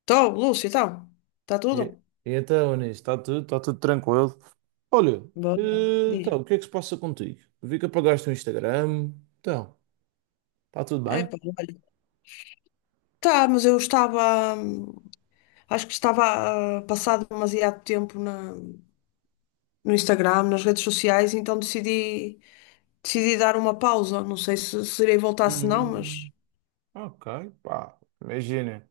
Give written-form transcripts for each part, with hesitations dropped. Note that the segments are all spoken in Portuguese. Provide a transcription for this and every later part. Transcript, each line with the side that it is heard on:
left: Estou, Lúcio, então. Está
right: E-
left: tudo?
right: Então, nisso, está tudo tranquilo. Olha,
left: Boa. Diz.
right: então, o que é que se passa contigo? Vi que apagaste o Instagram. Então, está tudo
left: É,
right: bem?
left: pá, olha. Tá, mas eu estava. Acho que estava passado demasiado tempo no Instagram, nas redes sociais, então decidi dar uma pausa. Não sei se irei voltar, se não, mas.
right: Hum, ok, pá, imagina.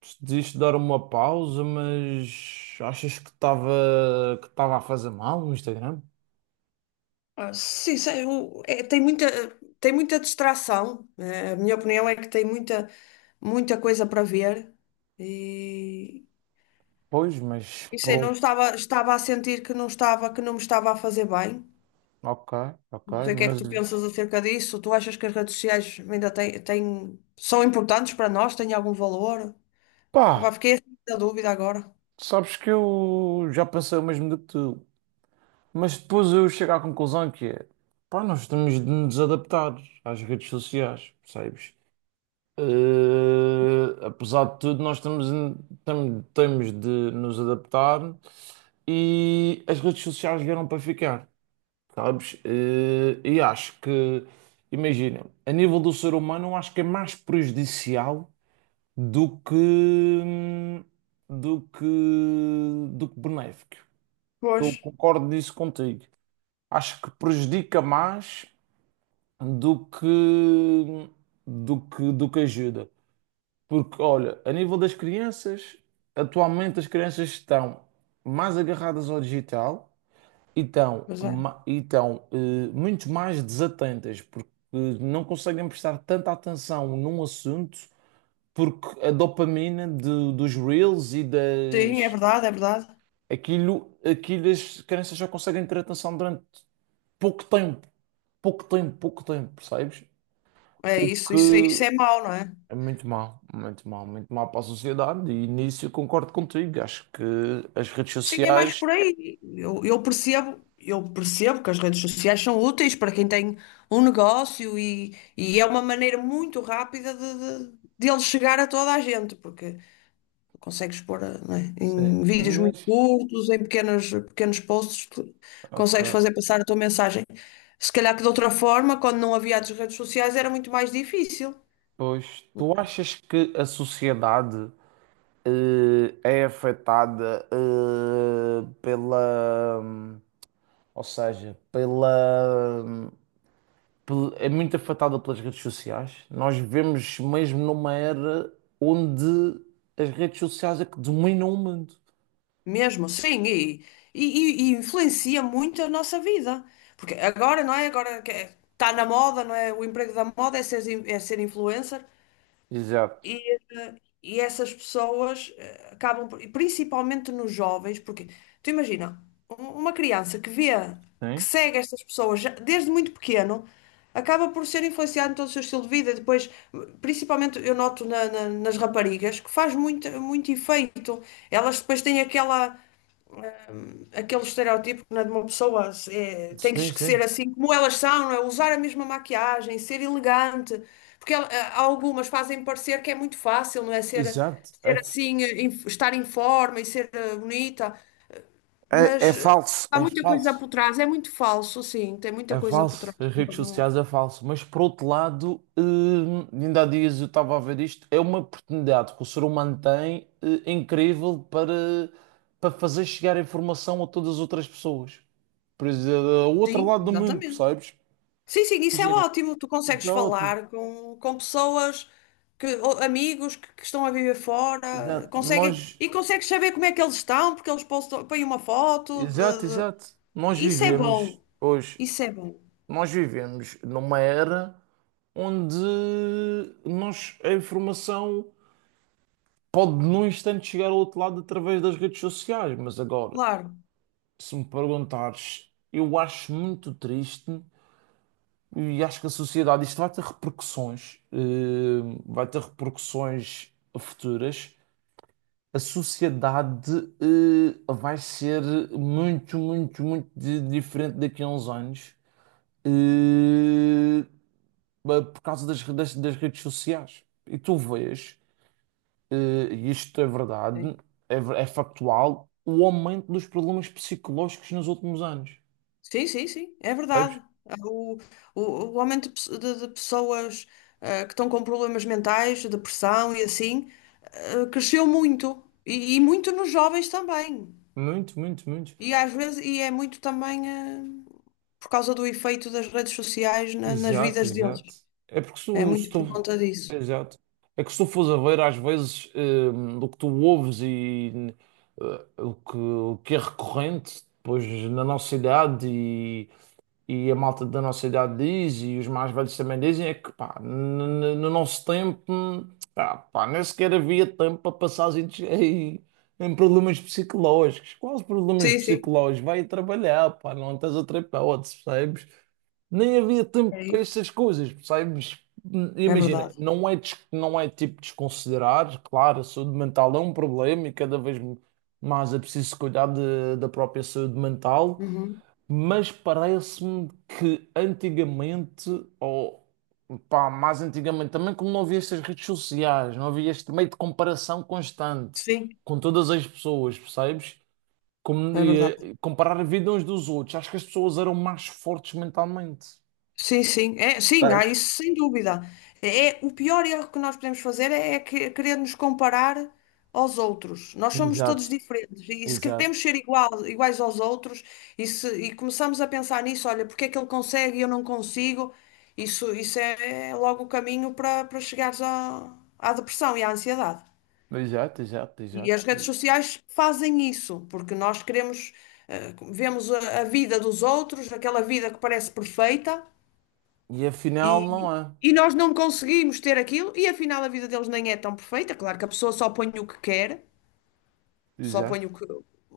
right: Decidiste dar uma pausa, mas achas que estava a fazer mal no Instagram?
left: Sim, sei, é, tem muita distração, né? A minha opinião é que muita coisa para ver. E.
right: Pois, mas
left: E sei, não
right: pronto,
left: estava, estava a sentir que não estava, que não me estava a fazer bem.
right: ok, ok,
left: Não sei o que é que
right: mas
left: tu pensas acerca disso. Tu achas que as redes sociais ainda são importantes para nós? Têm algum valor? Opá,
right: pá,
left: fiquei assim na dúvida agora.
right: sabes que eu já pensei o mesmo do que tu. Mas depois eu chego à conclusão que é, pá, nós temos de nos adaptar às redes sociais, percebes? Apesar de tudo, nós temos de nos adaptar e as redes sociais vieram para ficar, sabes? E acho que, imagina, a nível do ser humano, eu acho que é mais prejudicial do que, do que, do que benéfico.
left: Pois,
right: Eu concordo nisso contigo, acho que prejudica mais do que do que do que ajuda. Porque, olha, a nível das crianças, atualmente as crianças estão mais agarradas ao digital e
left: pois é.
right: e estão muito mais desatentas, porque não conseguem prestar tanta atenção num assunto, porque a dopamina dos reels e
left: Sim, é
right: das.
left: verdade, é verdade.
right: Aquilo, as crianças já conseguem ter atenção durante pouco tempo. Pouco tempo, percebes?
left: É
right: O
left: isso, isso, isso
right: que
left: é mau, não é?
right: é muito mal, muito mal, muito mal para a sociedade, e nisso eu concordo contigo. Acho que as redes
left: Sim, é mais
right: sociais.
left: por aí. Eu percebo que as redes sociais são úteis para quem tem um e é uma maneira muito rápida de ele chegar a toda a gente, porque consegues pôr, não é?
right: Sim,
left: Em vídeos muito
right: mas.
left: curtos, em pequenos posts, tu consegues
right: Ok.
left: fazer passar a tua mensagem. Se calhar que de outra forma, quando não havia as redes sociais, era muito mais difícil,
right: Pois, tu achas que a sociedade é afetada pela. Ou seja, pela. É muito afetada pelas redes sociais. Nós vivemos mesmo numa era onde as redes sociais é que dominam o mundo.
left: mesmo sim e influencia muito a nossa vida. Porque agora, não é? Agora que está na moda, não é? O emprego da moda é é ser influencer.
right: Exato.
left: E, eh, e essas pessoas acabam, e principalmente nos jovens, porque tu imagina, uma criança que vê, que
right: Sim,
left: segue estas pessoas desde muito pequeno, acaba por ser influenciada em todo o seu estilo de vida. E depois, principalmente eu noto nas raparigas, que faz muito, muito efeito. Elas depois têm aquela aquele estereótipo, né, de uma pessoa é, tem que
right: sim,
left: ser
right: sim.
left: assim como elas são, não é? Usar a mesma maquiagem, ser elegante, porque há algumas fazem parecer que é muito fácil, não é? Ser,
right: Exato.
left: ser assim, estar em forma e ser bonita,
right: É, é
left: mas
right: falso,
left: há
right: é
left: muita coisa
right: falso.
left: por trás, é muito falso, sim, tem muita
right: É
left: coisa por
right: falso,
left: trás.
right: as
left: Não,
right: redes sociais é falso, mas por outro lado, ainda há dias eu estava a ver isto, é uma oportunidade que o ser humano tem, incrível para, para fazer chegar a informação a todas as outras pessoas. Por exemplo, ao outro
left: sim,
right: lado do mundo,
left: exatamente.
right: percebes?
left: Sim, sim, isso é
right: Imagina.
left: ótimo. Tu consegues
right: Exato,
left: falar com pessoas, ou amigos que estão a viver fora,
right: exato.
left: conseguem, e consegues saber como é que eles estão, porque eles postam, põem uma foto.
right: Exato, exato. Nós
left: Isso é bom,
right: vivemos hoje,
left: isso é bom,
right: nós vivemos numa era onde nós, a informação pode num instante chegar ao outro lado através das redes sociais, mas agora,
left: claro.
right: se me perguntares, eu acho muito triste e acho que a sociedade, isto vai ter repercussões, vai ter repercussões futuras, a sociedade vai ser muito, muito, diferente daqui a uns anos, eh, por causa das redes sociais. E tu vês, eh, e isto é
left: Sim,
right: verdade, é factual, o aumento dos problemas psicológicos nos últimos anos.
left: sim, sim, sim, é
right: Sabes?
left: verdade. É o, o, o aumento de, de pessoas, que estão com problemas mentais, depressão e assim, cresceu muito. E muito nos jovens também.
right: Muito, muito, muito.
left: E às vezes, e é muito também, por causa do efeito das redes sociais nas
right: Exato,
left: vidas deles.
right: exato. É porque
left: É
right: se
left: muito por
right: tu.
left: conta disso.
right: Exato. É que se tu fores a ver, às vezes, do que tu ouves e o que é recorrente depois na nossa idade e a malta da nossa idade diz, e os mais velhos também dizem, é que pá, no nosso tempo, ah, pá, nem sequer havia tempo para passar em problemas psicológicos. Quais problemas
left: Sim, sim,
right: psicológicos? Vai trabalhar, pá, não tens outra hipótese, percebes? Nem havia tempo
left: é
right: para
left: isso.
right: essas coisas, percebes?
left: É
right: Imagina,
left: verdade.
right: não é, não é tipo desconsiderar, claro, a saúde mental é um problema e cada vez mais é preciso cuidar da própria saúde mental,
left: Uhum.
right: mas parece-me que antigamente, ou pá, mais antigamente também, como não havia estas redes sociais, não havia este meio de comparação constante
left: Sim,
right: com todas as pessoas, percebes? Como,
left: é verdade.
right: comparar a vida uns dos outros, acho que as pessoas eram mais fortes mentalmente.
left: Sim, sim, é, sim, há
right: Sabes?
left: isso sem dúvida. É, o pior erro que nós podemos fazer querer nos comparar aos outros. Nós somos
right: Exato,
left: todos diferentes e se queremos
right: exato,
left: ser igual, iguais aos outros se, e começamos a pensar nisso, olha, porque é que ele consegue e eu não consigo, isso é, logo o caminho para chegares à depressão e à ansiedade.
right: exato, exato,
left: E
right: exato.
left: as redes sociais fazem isso, porque nós queremos, vemos a vida dos outros, aquela vida que parece perfeita,
right: E afinal
left: e,
right: não é.
left: e nós não conseguimos ter aquilo, e afinal a vida deles nem é tão perfeita. Claro que a pessoa só põe o que quer, só
right: Exato,
left: põe o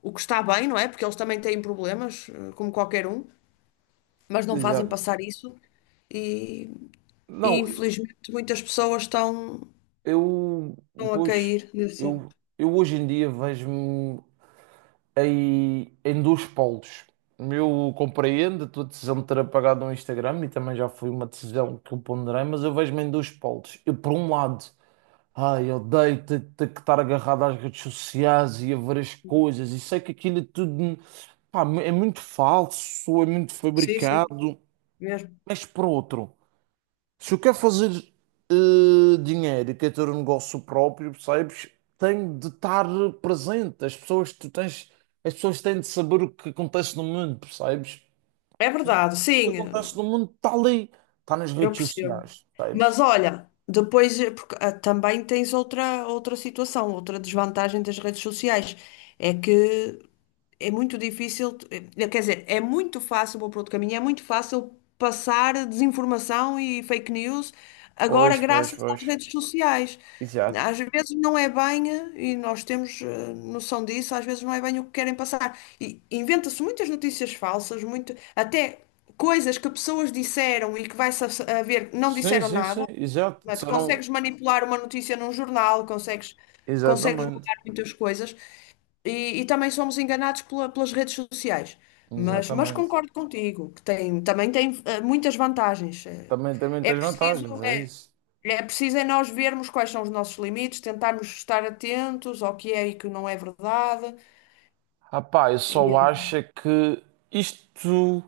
left: o que está bem, não é? Porque eles também têm problemas, como qualquer um, mas não fazem
right: exato.
left: passar isso, e, e
right: Não,
left: infelizmente muitas pessoas estão,
right: eu,
left: estão a
right: pois,
left: cair nesse erro.
right: eu hoje em dia vejo-me, aí em dois polos. Eu compreendo a tua decisão de ter apagado o Instagram e também já foi uma decisão que eu ponderei, mas eu vejo-me em dois polos. Eu, por um lado, ai, eu odeio ter que estar agarrado às redes sociais e a ver as coisas, e sei que aquilo é tudo, pá, é muito falso, é muito
left: Sim, sim,
right: fabricado,
left: mesmo.
right: mas por outro. Se eu quero fazer dinheiro e quero ter um negócio próprio, percebes? Tenho de estar presente. As pessoas, tu tens, as pessoas têm de saber o que acontece no mundo, percebes?
left: É
right: E o
left: verdade,
right: que
left: sim,
right: acontece no mundo está ali, está nas
left: eu
right: redes
left: percebo.
right: sociais, percebes?
left: Mas olha, depois porque, também tens outra, outra situação, outra desvantagem das redes sociais. É que é muito difícil, quer dizer, é muito fácil, vou para outro caminho, é muito fácil passar desinformação e fake news agora
right: Pois, pois,
left: graças
right: pois.
left: às redes sociais.
right: Exato.
left: Às vezes não é bem, e nós temos noção disso, às vezes não é bem o que querem passar. E inventa-se muitas notícias falsas, muito, até coisas que pessoas disseram e que vai-se a ver, não
right: Sim,
left: disseram
right: sim, sim,
left: nada.
right: exato.
left: Não é? Tu
right: Disseram,
left: consegues manipular uma notícia num jornal, consegues, consegues
right: exatamente,
left: mudar muitas coisas e também somos enganados pelas redes sociais. Mas
right: exatamente.
left: concordo contigo, que tem, também tem muitas vantagens.
right: Também, também
left: É
right: tens
left: preciso,
right: vantagens, é
left: é,
right: isso.
left: é preciso é nós vermos quais são os nossos limites, tentarmos estar atentos ao que é e que não é verdade.
right: Rapaz, eu
left: E,
right: só acho é que isto,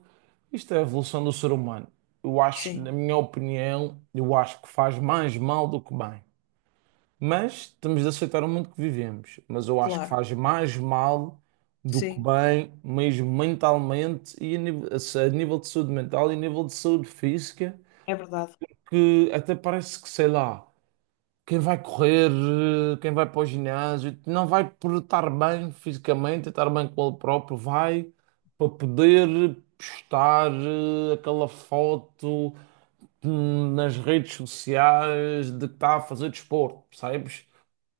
right: isto é a evolução do ser humano. Eu acho, na
left: sim,
right: minha opinião, eu acho que faz mais mal do que bem. Mas temos de aceitar o mundo que vivemos. Mas eu acho que
left: claro,
right: faz mais mal do que
left: sim,
right: bem, mesmo mentalmente e a nível de saúde mental e a nível de saúde física,
left: é verdade.
right: que até parece que, sei lá. Quem vai correr, eh, quem vai para o ginásio, não vai por estar bem fisicamente, estar bem com ele próprio, vai para poder postar aquela foto nas redes sociais de que está a fazer desporto, percebes?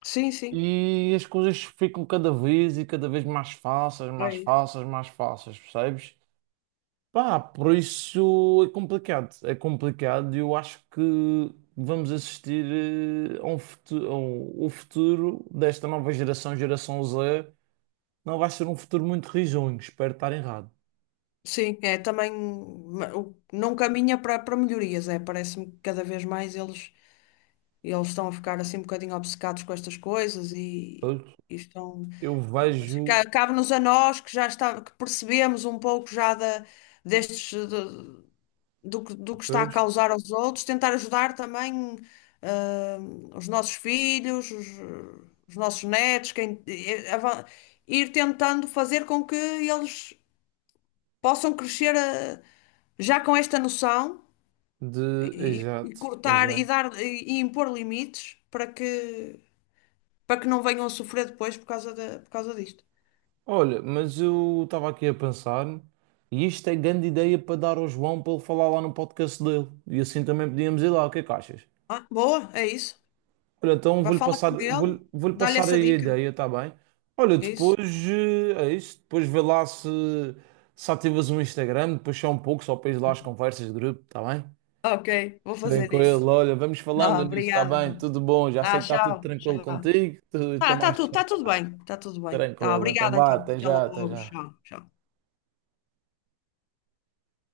left: Sim, sim,
right: E as coisas ficam cada vez e cada vez mais fáceis,
left: é
right: mais
left: isso.
right: fáceis, mais fáceis, percebes? Pá, por isso é complicado. É complicado e eu acho que vamos assistir a um futuro, o futuro desta nova geração, geração Z, não vai ser um futuro muito risonho. Espero estar errado.
left: Sim, é também não caminha para para melhorias, é. Parece-me que cada vez mais eles, eles estão a ficar assim um bocadinho obcecados com estas coisas
right: Pois,
left: e estão.
right: eu
left: Mas
right: vejo,
left: cabe-nos a nós que já está, que percebemos um pouco já destes do, que do que está a
right: pois,
left: causar aos outros, tentar ajudar também ah, os nossos filhos, os nossos netos, quem, ir tentando fazer com que eles possam crescer, já com esta noção
right: de.
left: e
right: Exato,
left: cortar e
right: exato.
left: dar e impor limites para que não venham a sofrer depois por causa por causa disto.
right: Olha, mas eu estava aqui a pensar, e isto é grande ideia para dar ao João para ele falar lá no podcast dele. E assim também podíamos ir lá. O que é que achas?
left: Ah, boa, é isso.
right: Olha, então
left: Vá
right: vou-lhe
left: falar
right: passar,
left: com ele,
right: vou-lhe
left: dá-lhe
right: passar
left: essa
right: aí a
left: dica.
right: ideia, está bem? Olha,
left: É isso.
right: depois é isso, depois vê lá se, se ativas o Instagram, depois só um pouco, só para ir lá as conversas de grupo, está bem?
left: Ok, vou fazer
right: Tranquilo,
left: isso.
right: olha, vamos falando
left: Ah,
right: nisso, está
left: obrigada
right: bem?
left: então.
right: Tudo bom, já
left: Ah,
right: sei que está tudo
left: tchau,
right: tranquilo
left: tchau.
right: contigo, estou
left: Tá,
right: mais descan-
left: tá tudo bem, tá tudo bem. Tá,
right: tranquilo, então
left: obrigada
right: vá,
left: então.
right: até
left: Até
right: já, até
left: logo,
right: já.
left: tchau, tchau.